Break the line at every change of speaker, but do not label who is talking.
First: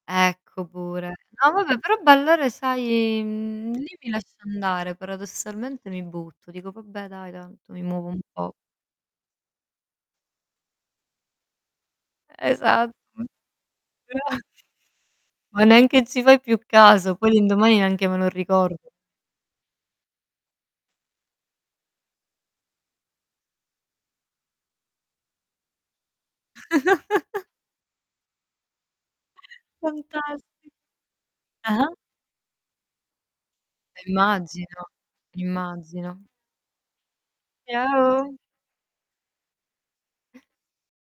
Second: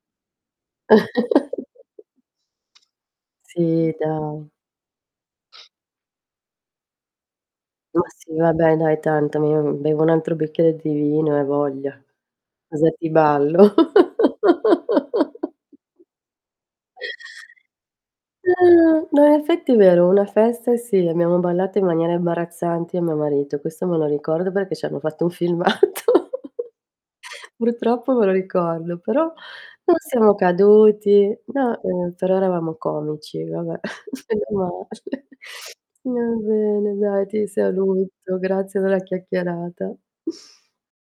Ecco, pure. No vabbè, però ballare sai, mhmm,
Sì,
lì mi lascio
dai.
andare, paradossalmente mi butto. Dico: "Vabbè dai, tanto mi
Ma
muovo un
sì,
po'".
vabbè dai tanto, mi bevo un altro bicchiere di vino e a voglia. Cosa
Esatto.
ti ballo?
Esatto. Ma neanche ci fai più caso, poi l'indomani neanche me lo ricordo.
Eh, no, in effetti è vero, una festa sì, abbiamo ballato in maniera imbarazzante io e mio marito. Questo me lo ricordo, perché ci hanno fatto un filmato. Purtroppo me lo ricordo però non siamo
Fantasti
caduti. No,
ah-ah.
ehm, però eravamo comici vabbè.
Eh,
Menomale
immagino, immagino.
Va bene dai, ti saluto.
Ciao.
Grazie della chiacchierata.